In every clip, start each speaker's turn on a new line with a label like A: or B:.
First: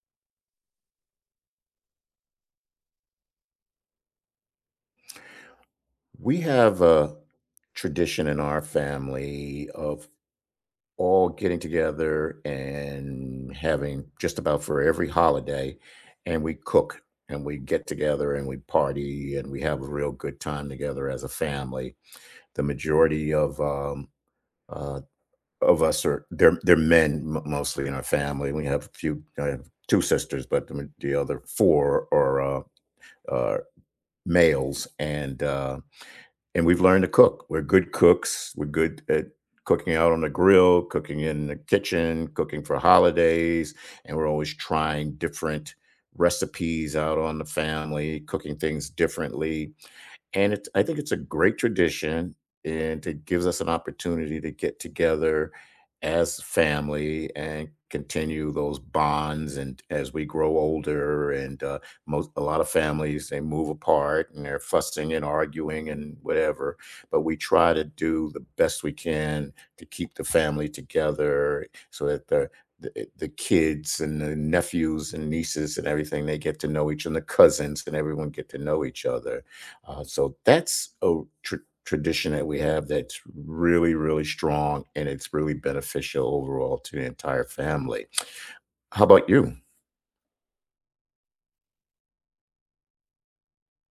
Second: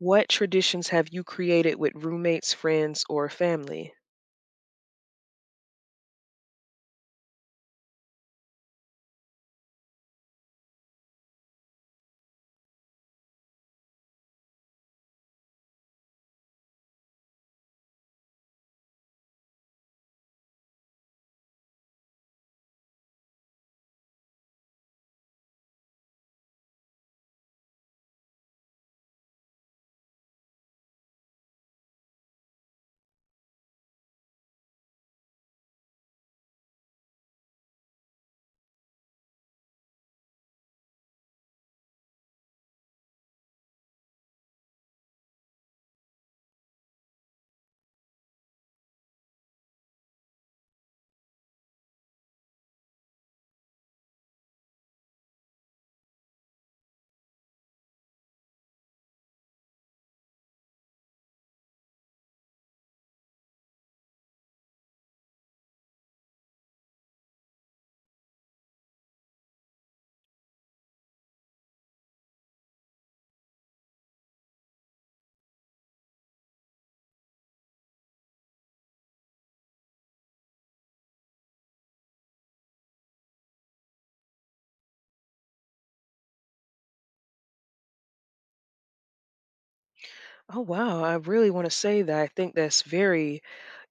A: What traditions have you created with roommates, friends, or family?
B: We have a tradition in our family of all getting together and having just about for every holiday, and we cook and we get together and we party and we have a real good time together as a family. The majority uh, of us are they're men, mostly in our family. We have a few, I have two sisters, but the other four are males, and and we've learned to cook. We're good cooks. We're good at cooking out on the grill, cooking in the kitchen, cooking for holidays, and we're always trying different recipes out on the family, cooking things differently, and I think it's a great tradition, and it gives us an opportunity to get together as family and continue those bonds. And as we grow older, and most a lot of families, they move apart and they're fussing and arguing and whatever. But we try to do the best we can to keep the family together, so that the kids and the nephews and nieces and everything, they get to know each, and the cousins and everyone get to know each other, so that's a tr tradition that we have, that's really, really strong, and it's really beneficial overall to the entire family. How about you?
A: Oh, wow. I really want to say that I think that's very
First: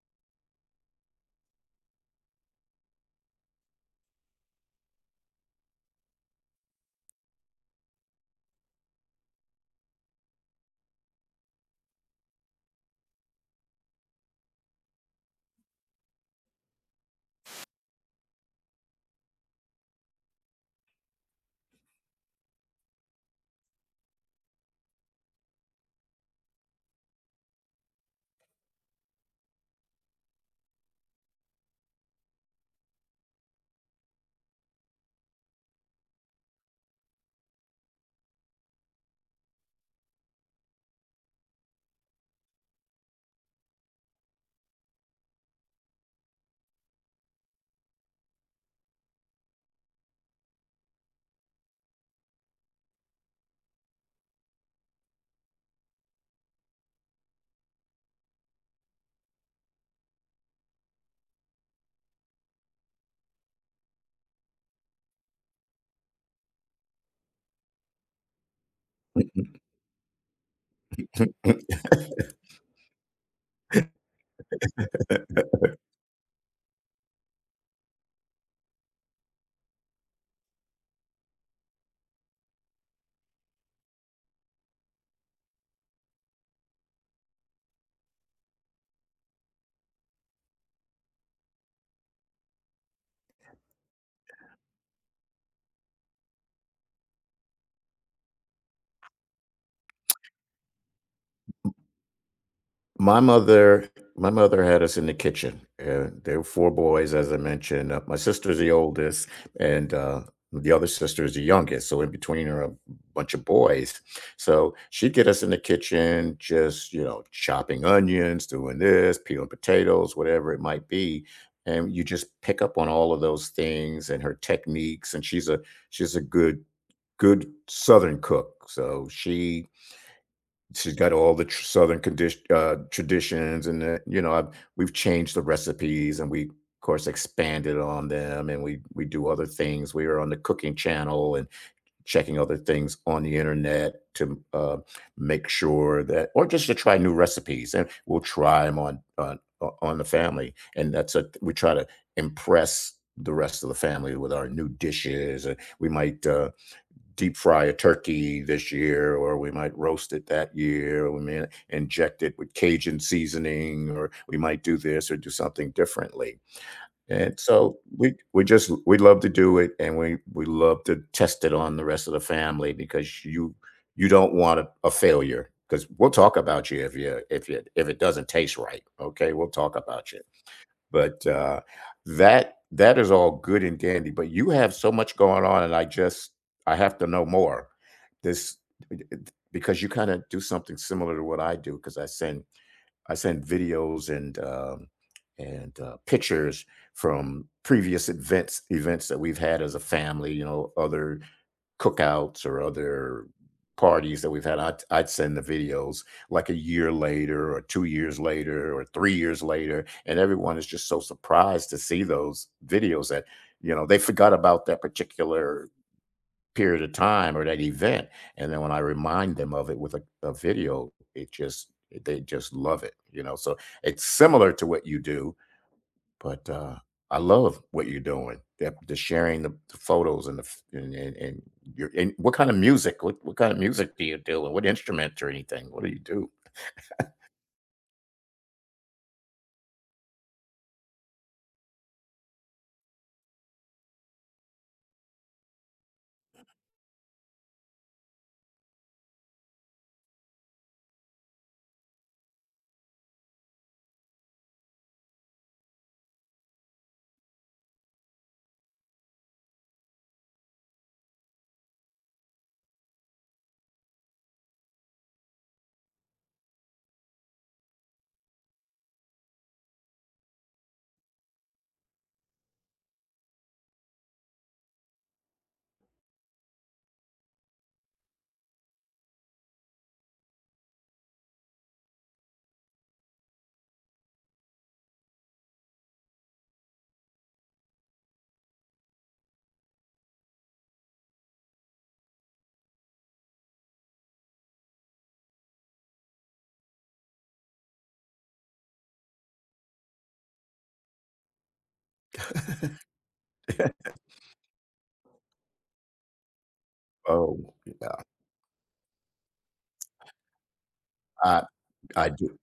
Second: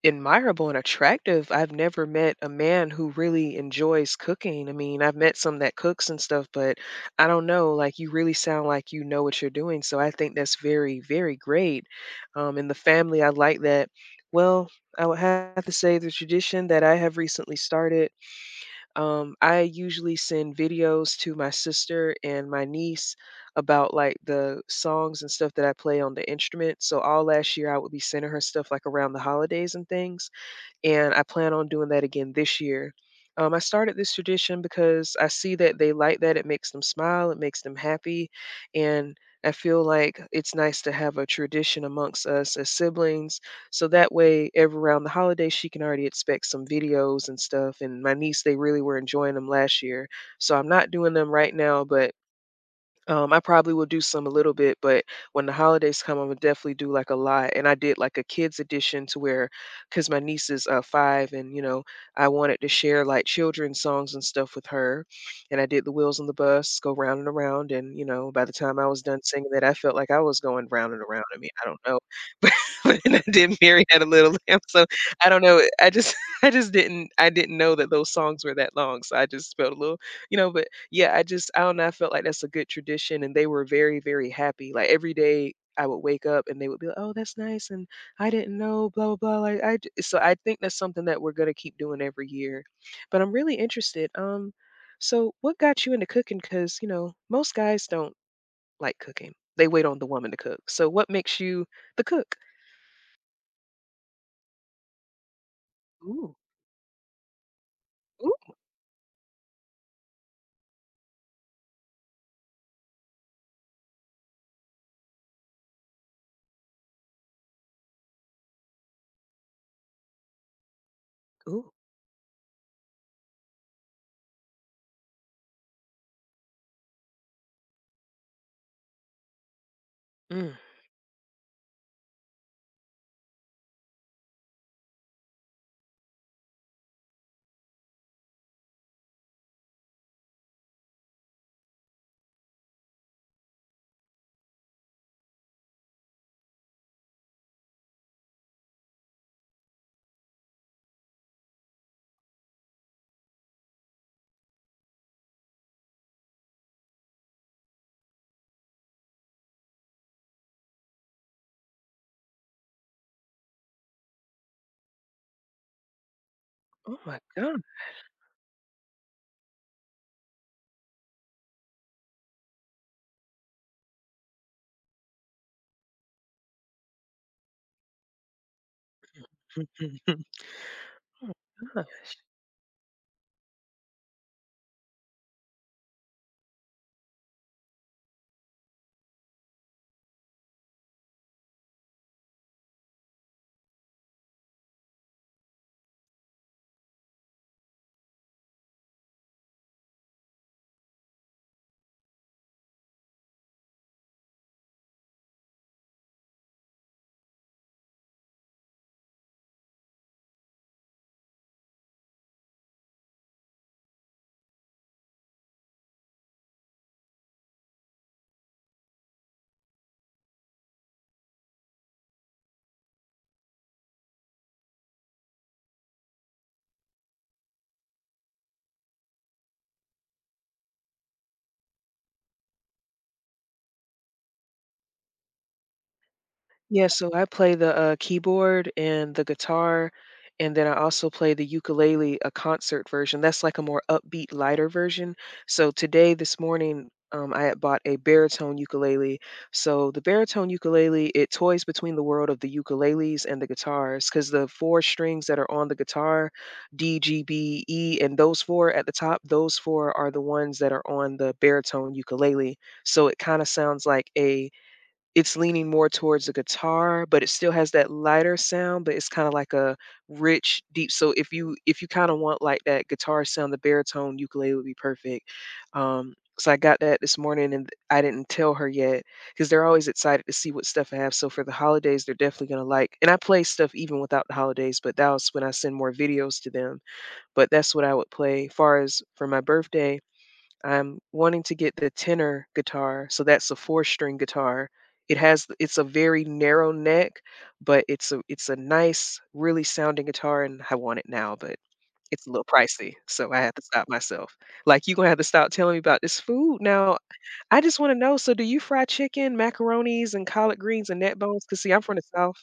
A: admirable and attractive. I've never met a man who really enjoys cooking. I mean, I've met some that cooks and stuff, but I don't know. Like, you really sound like you know what you're doing. So I think that's very, very great. In the family, I like that. Well, I would have to say the tradition that I have recently started. I usually send videos to my sister and my niece about like the songs and stuff that I play on the instrument. So all last year I would be sending her stuff like around the holidays and things, and I plan on doing that again this year. I started this tradition because I see that they like that. It makes them smile, it makes them happy, and I feel like it's nice to have a tradition amongst us as siblings. So that way, every around the holidays, she can already expect some videos and stuff. And my niece, they really were enjoying them last year. So I'm not doing them right now, but I probably will do some a little bit, but when the holidays come, I'm gonna definitely do like a lot. And I did like a kids edition to where, because my niece is 5, and you know, I wanted to share like children's songs and stuff with her. And I did the wheels on the bus go round and around. And you know, by the time I was done singing that, I felt like I was going round and around. I mean, I don't know, but and I did Mary had a little lamb. So I don't know. I didn't know that those songs were that long. So I just felt a little, but yeah, I don't know, I felt like that's a good tradition, and they were very, very happy. Like, every day I would wake up and they would be like, "Oh, that's nice, and I didn't know, blah, blah, blah," like, I j so I think that's something that we're gonna keep doing every year. But I'm really interested, so what got you into cooking? Cause most guys don't like cooking. They wait on the woman to cook. So what makes you the cook?
B: My mother my mother had us in the kitchen, and
A: Ooh,
B: there were 4 boys, as I mentioned. My
A: ooh,
B: sister's the oldest, and the other sister is the youngest, so in between are a bunch of boys. So, she'd get us in the kitchen, just, you know, chopping onions, doing this, peeling potatoes, whatever it might be,
A: ooh.
B: and you just pick up on all of those things and her techniques, and she's a good Southern cook, so she
A: Mm.
B: She's got all the tr southern condition traditions and the, you know, I've we've changed the recipes, and we, of course, expanded on them, and we do other things. We are on the cooking channel and checking other things on the internet to make sure that or just to try new recipes, and we'll try them on the family, and that's a we try to impress the rest of the family with our new dishes. And we might, deep fry a turkey this year, or we might roast it that year, or we may inject it with Cajun seasoning, or we might do this or do something differently.
A: Oh my
B: And
A: god.
B: so we love to do it, and we love to test it on the rest of the family, because you don't want a failure, because we'll talk about you if it doesn't taste right. Okay, we'll talk about you. But, that is all good and dandy, but you have so much going on, and I just, I have to know more. This Because you kinda do something similar to what I do, because I send videos, and, pictures from previous events that we've had as a family, you know, other cookouts or other parties that we've had. I'd send the videos like a year later or 2 years later or 3 years later. And everyone is just so surprised to see those videos, that, you know, they forgot about that particular period of time or that event. And then, when I remind them of it with a video, they just love it. So it's similar to what you do, but, I love what you're doing, that the sharing the photos, and the f and your and what kind of music? What kind of music do you do, or what instrument or anything? What do you do?
A: Yeah, so I play the keyboard and the guitar, and then I also play the ukulele, a concert version. That's like a more upbeat, lighter version. So today, this morning, I had bought a baritone ukulele. So the baritone ukulele, it toys between the world of the ukuleles and the guitars, because the 4 strings that are on the guitar, DGBE, and those 4 at the top, those 4 are the ones that are on the baritone ukulele. So it kinda sounds like a it's leaning more towards the guitar, but it still has that lighter sound, but it's kinda like a rich, deep. So if you kinda want, like, that guitar sound, the baritone ukulele would be perfect. Um, so I got that this morning and I didn't tell her yet because 'cause they're always excited to see what stuff I have, so for the holidays, they're definitely gonna like and I play stuff even without the holidays, but that was when I send more videos to them, but that's what I would play. Far as for my birthday, I'm wanting to get the tenor guitar, so that's a four-string guitar. It's a very narrow neck, but it's a nice, really sounding guitar, and I want it now, but it's a little pricey, so I had to stop myself. Like, "You gonna have to stop telling me about this food now."
B: Oh,
A: I just wanna
B: yeah.
A: know, so do you fry chicken, macaronis, and collard greens, and neck
B: I
A: bones? 'Cause see, I'm from the
B: I
A: South.
B: do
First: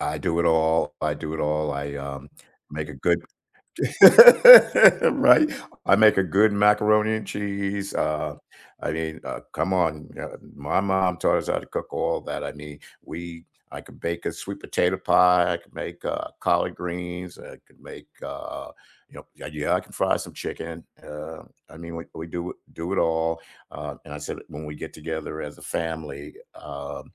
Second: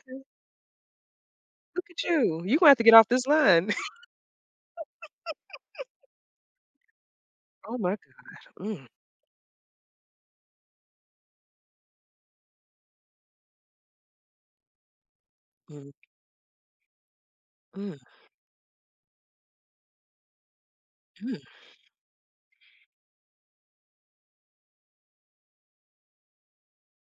B: I do it all. I do it all.
A: look
B: I,
A: at
B: um,
A: you. You gonna have to
B: make
A: get
B: a
A: off
B: good
A: this line.
B: Right? I make a good macaroni and
A: Oh my
B: cheese,
A: god. Mm,
B: I mean, come on, my mom taught us how to cook all that. I mean, we I could bake a sweet potato pie, I could
A: mm,
B: make, collard greens, I could
A: mm,
B: make, you know yeah, yeah, I can fry some chicken,
A: mm.
B: I mean, we do it all, and I said, when we get together as a family,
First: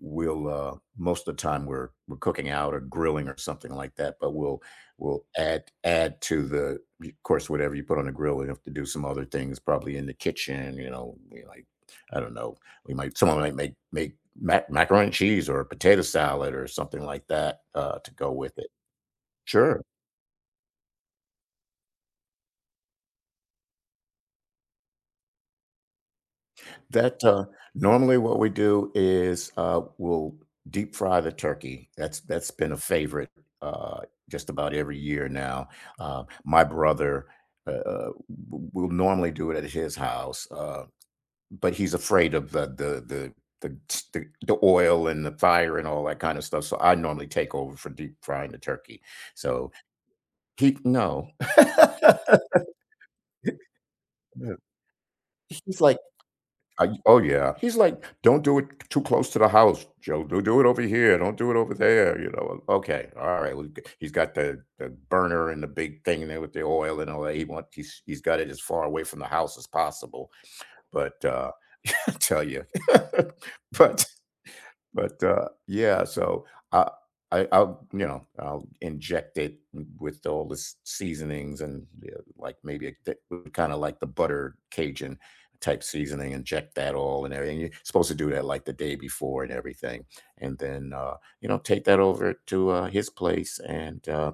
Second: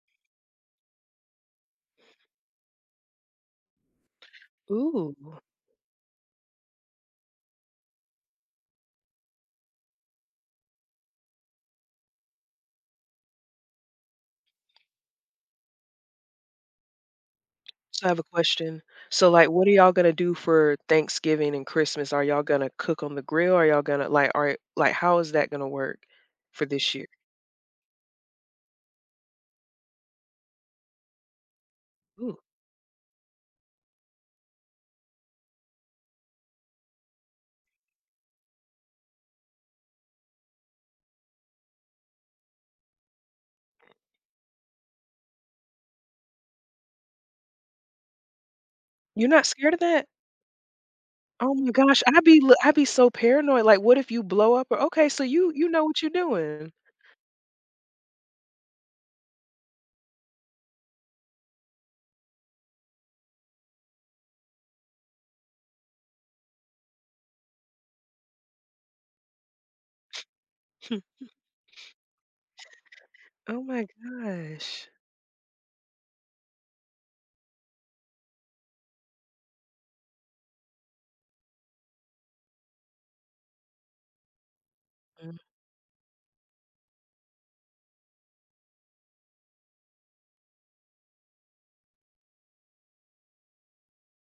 B: we'll, most of the time, we're cooking out or grilling or something like that, but we'll,
A: Ooh.
B: Add to the, of course, whatever you put on the grill. We have to do some other things, probably in the kitchen. You know, we like I don't know. We might Someone might make macaroni and cheese or a potato salad or something like that,
A: So I
B: to
A: have a
B: go with it.
A: question. So, like, what are
B: Sure.
A: y'all gonna do for Thanksgiving and Christmas? Are y'all gonna cook on the grill? Are y'all gonna like, are like, How is that gonna work for this year?
B: That Normally, what we do is we'll deep fry the turkey. That's
A: Ooh,
B: that's been a favorite, uh, just about every year now. My brother, uh, will normally do it at his house. But he's afraid of the the oil and the fire and all that kind of stuff. So I normally take over for deep frying the turkey.
A: you're not
B: So,
A: scared of that?
B: he no.
A: Oh my gosh, I'd be l- I'd be so paranoid. Like, what if you blow up? Or okay, so you
B: He's
A: know
B: like,
A: what you're doing.
B: oh, yeah. He's like, "Don't do it too close to the house, Joe. Do it over here. Don't do it over there. You know. Oh, okay. All right. He's got the burner and the big thing there with the oil and all that." He want he's got it as far away from the house as possible. But, I tell you,
A: Oh my
B: but
A: gosh.
B: Yeah, so I I I'll, you know, I'll inject it with all the s seasonings, and, yeah, like, maybe, kinda like the butter Cajun
A: Mm,
B: type seasoning, inject that all and everything. You're supposed to do that, like, the day before and everything. And then, take that over to, his place, and, uh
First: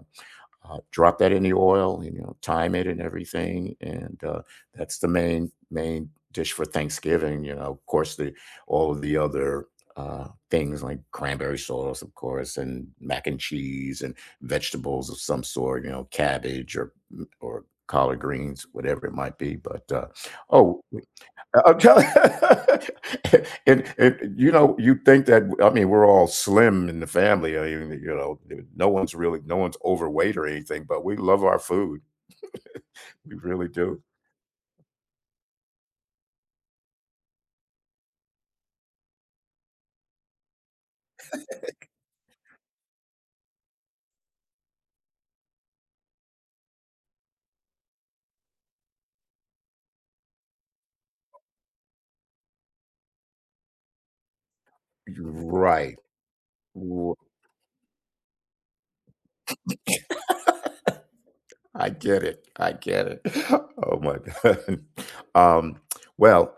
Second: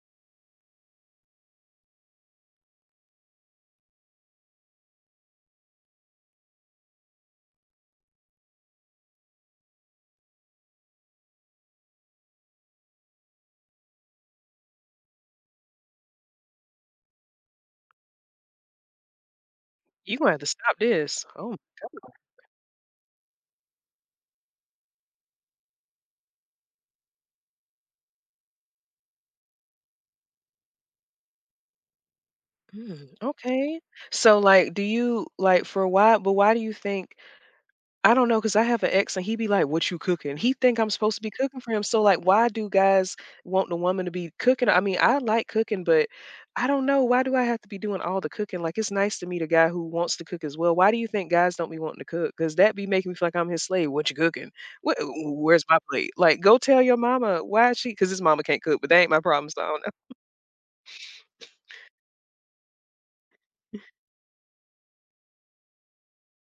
B: uh, drop that in the oil, you know, time it and everything, and that's the main dish for Thanksgiving. You know, of course, the all of the other, things like cranberry sauce, of course, and mac and cheese, and vegetables of some sort. You know, cabbage or collard greens, whatever it might be. But,
A: you gonna have to stop
B: oh,
A: this. Oh my
B: I'm telling
A: God.
B: and, you know, you think that I mean, we're all slim in the family. I mean, no one's overweight or anything, but we love our food.
A: Mm,
B: We really
A: okay.
B: do.
A: So like, do you like for why? But why do you think? I don't know, cause I have an ex and he be like, "What you cooking?" He think I'm supposed to be cooking for him, so, like, why do guys want the woman to be cooking? I mean, I like cooking, but I don't know, why do I have to be doing all the cooking? Like, it's nice to meet a guy who wants to cook as well. Why do you think guys don't be wanting to cook? Cause that be making me feel like I'm his slave. "What you cooking? What where's my
B: Right.
A: plate?" Like, go tell your
B: W-
A: mama why she, cause his mama can't cook, but that ain't my problem, so I don't know.
B: I get it. I get it. Oh, my God. Um, well,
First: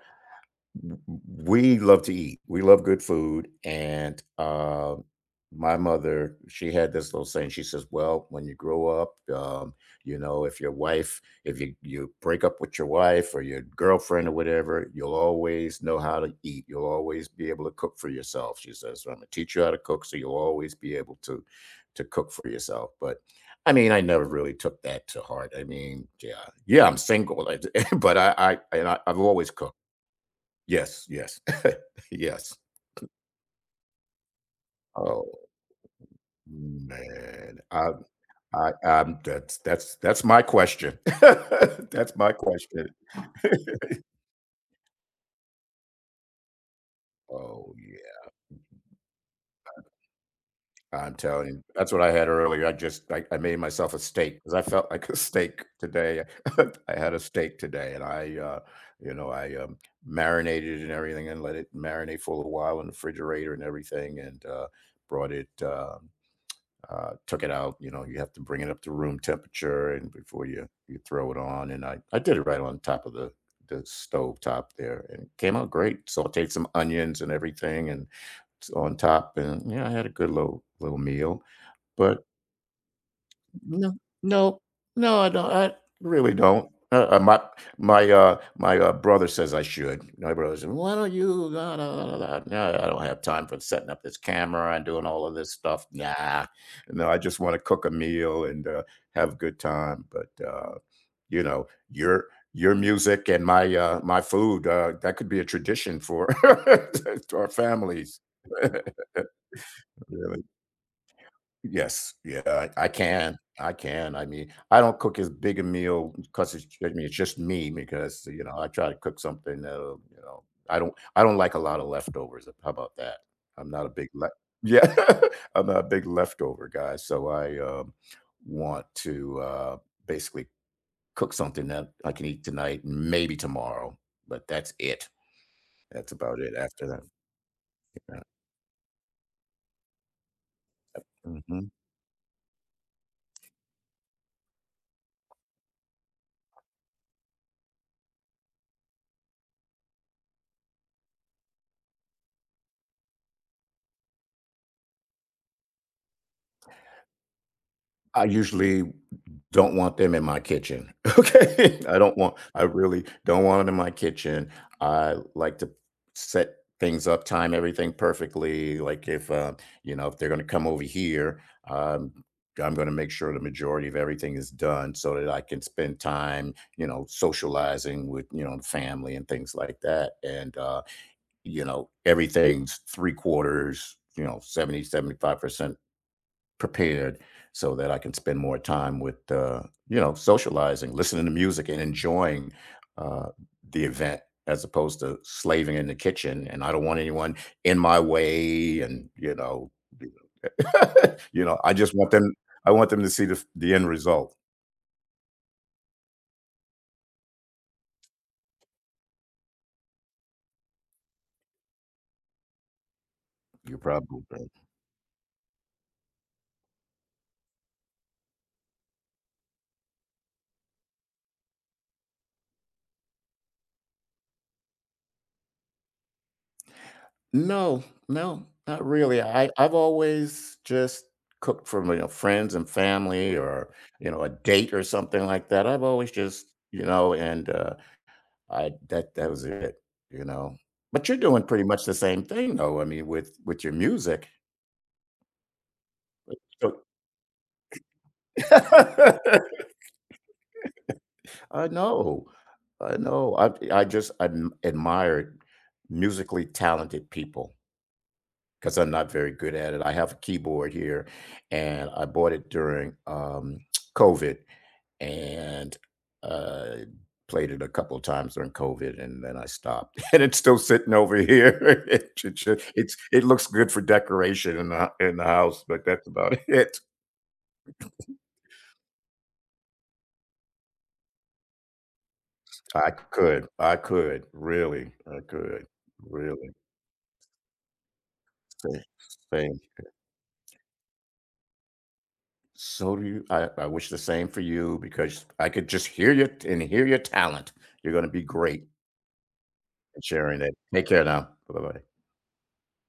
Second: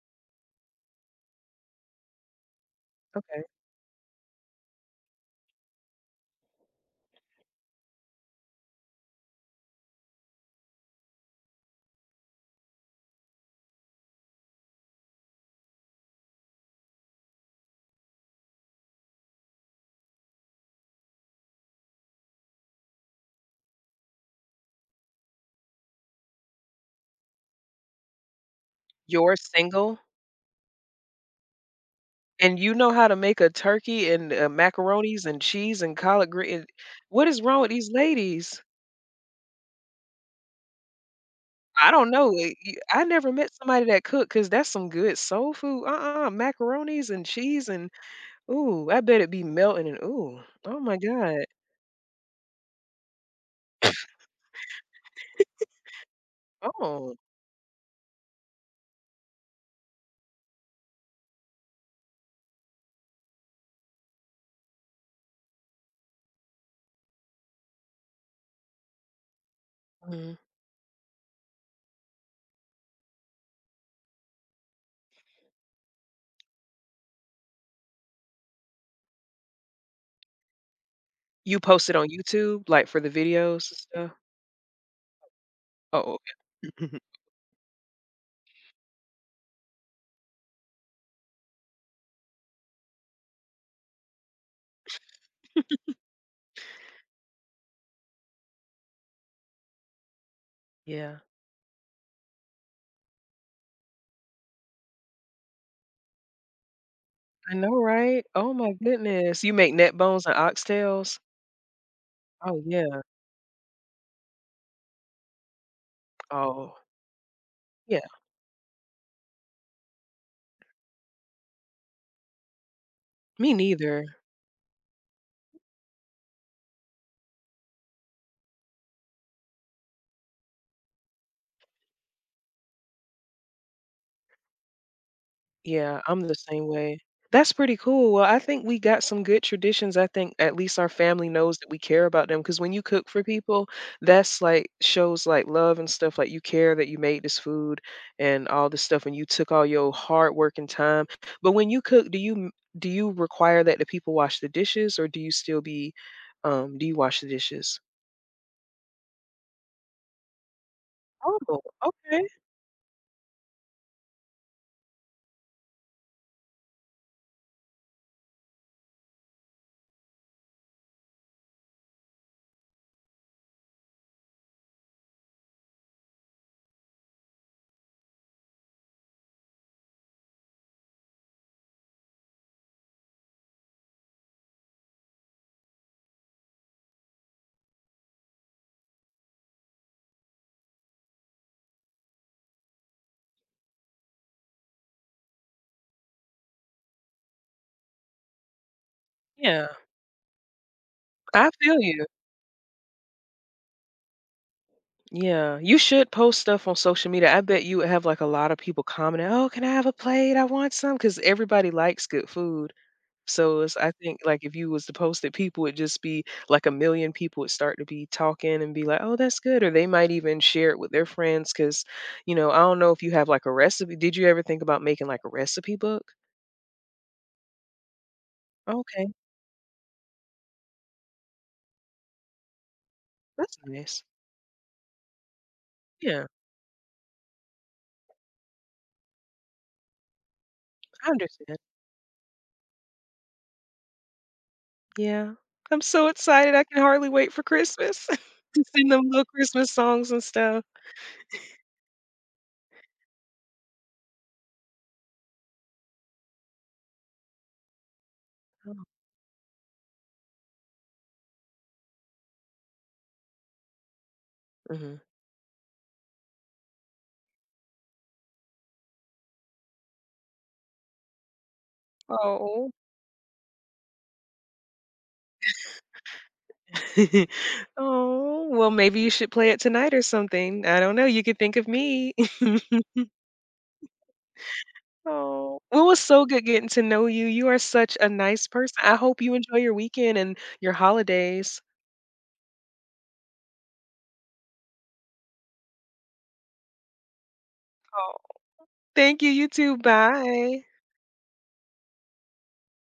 B: we love to eat. We love good
A: Okay.
B: food, and, my mother, she had this little saying. She says, "Well, when you grow up, if you break up with your wife or your girlfriend or whatever, you'll always know how to eat. You'll always be able to cook for yourself." She says, "So, Imma teach you how to cook, so you'll always be able to cook for yourself." But, I mean, I never really took that to heart. I mean, yeah, yeah, I'm single, I am single, but I and I've
A: You're
B: always cooked.
A: single?
B: Yes, yes. Yes.
A: And you know how to make a turkey and, macaronis
B: Oh,
A: and cheese and collard green? What is
B: man.
A: wrong with these ladies?
B: I I'm That's my question.
A: I don't
B: That's
A: know,
B: my
A: eh, you
B: question.
A: I never met somebody that cooked, because that's some good soul food, uh-uh, macaronis and cheese
B: Oh,
A: and
B: yeah.
A: ooh, I bet it be melting and ooh, oh my
B: I'm
A: god,
B: telling you. That's what I had earlier. I just I made myself a steak because I felt like a steak today. I had
A: oh,
B: a steak today, and I marinated it and everything, and let it marinate for a little while in the refrigerator and everything, and, brought it, uh took it out. You know, you have to bring it up to room temperature and
A: mhm.
B: before you throw it on. And I did it right on top of the stove top there, and it came out great. Sauteed some onions and everything, and on top, and yeah, I had a good little meal.
A: You post it on
B: But
A: YouTube, like, for the videos and
B: no,
A: stuff?
B: no, no, I don't. I
A: Oh,
B: really don't.
A: okay.
B: My brother says I should. My brother says, "Why don't you?" Nah, nah, nah, nah, nah, nah, I don't have time for setting up this camera and doing all of this stuff. Nah, no, I just want to cook a meal and, have a good time. But,
A: Yeah.
B: you know, your your music, and my, my food, that could be a tradition for our
A: I know,
B: families.
A: right? Oh my goodness. You make neck bones and
B: Really.
A: oxtails?
B: Yes, yeah,
A: Oh,
B: I I
A: yeah.
B: can, I can, I mean, I don't cook as big a meal, 'cause it's
A: Oh,
B: I mean, it's just me,
A: yeah.
B: because, you know, I try to cook something, I don't like a lot of leftovers, how about that?
A: Me
B: I'm not a
A: neither.
B: big le Yeah, I'm not a big leftover guy, so I, want to, basically cook something that I can eat tonight, maybe tomorrow, but that's it.
A: Yeah,
B: That's
A: I'm the
B: about it
A: same
B: after
A: way.
B: that,
A: That's pretty cool.
B: yeah,
A: Well, I think we got some good traditions. I think at least our family knows that
B: mhm.
A: we care about them because when you cook for people, that's like shows like love and stuff like you care that you made this food and all this stuff and you took all your hard work and time. But when you cook, do you require that the people wash the dishes or do you still be do you wash the dishes?
B: I usually don't want them in my kitchen.
A: Oh,
B: Okay? I don't
A: okay.
B: want I really don't want 'em in my kitchen. I like to set things up, time everything perfectly, like, if, you know, if they're gonna come over here, um, I'm gonna make sure the majority of everything is done, so that I can spend time, you know, socializing with, you know, family and things like that, and, you know, everything's 3 quarters, you know, seventy seventy five percent prepared, so that I can spend more time with, socializing, listening to music, and enjoying, uh, the event, as opposed to slaving in the kitchen. And I don't want anyone in my way. And, you
A: Yeah.
B: know, you
A: I
B: know, I
A: feel
B: just
A: you.
B: want them. I want them to see the end result.
A: Yeah, you should post stuff on social media. I bet you would have like a lot of people commenting, "Oh, can I have a plate? I want some," because everybody likes good food. So it's,
B: You're
A: I think
B: probably
A: like
B: right.
A: if you was to post it, people would just be like a million people would start to be talking and be like, "Oh, that's good," or they might even share it with their friends. Because I don't know if you have like a recipe. Did you ever think about making like a recipe book?
B: No, no, not
A: Okay,
B: really. I've always just cooked for, friends and family,
A: that's
B: or
A: nice.
B: a date or something like that. I've always
A: Yeah,
B: just, you know and I that that was it, you know? But
A: I
B: you're doing
A: understand.
B: pretty much the same thing though, I mean, with your music.
A: Yeah, I'm so excited. I
B: So,
A: can hardly wait for Christmas to sing them little Christmas songs and stuff.
B: I know. I know. I just admired musically talented people, because 'cause I'm not very good at it. I have a keyboard here, and I bought it during, COVID.
A: Mhm.
B: And, uh, played it a couple of times during COVID, and then I stopped. And it's still sitting over here. It should-
A: Oh.
B: it's it looks good for decoration in the house, but that's about it.
A: Oh, well, maybe you should play it tonight or something. I don't know, you could think of me.
B: I could, really, I
A: Oh.
B: could,
A: Well, it was so good
B: really.
A: getting to know you. You are such a nice person.
B: Same,
A: I hope you enjoy
B: same.
A: your weekend and your holidays.
B: So do you. I wish the same for you, because I could just hear you and hear your talent. You're going to
A: Oh.
B: be great
A: Thank you, you too.
B: at sharing it.
A: Bye.
B: Take care now. Bye bye.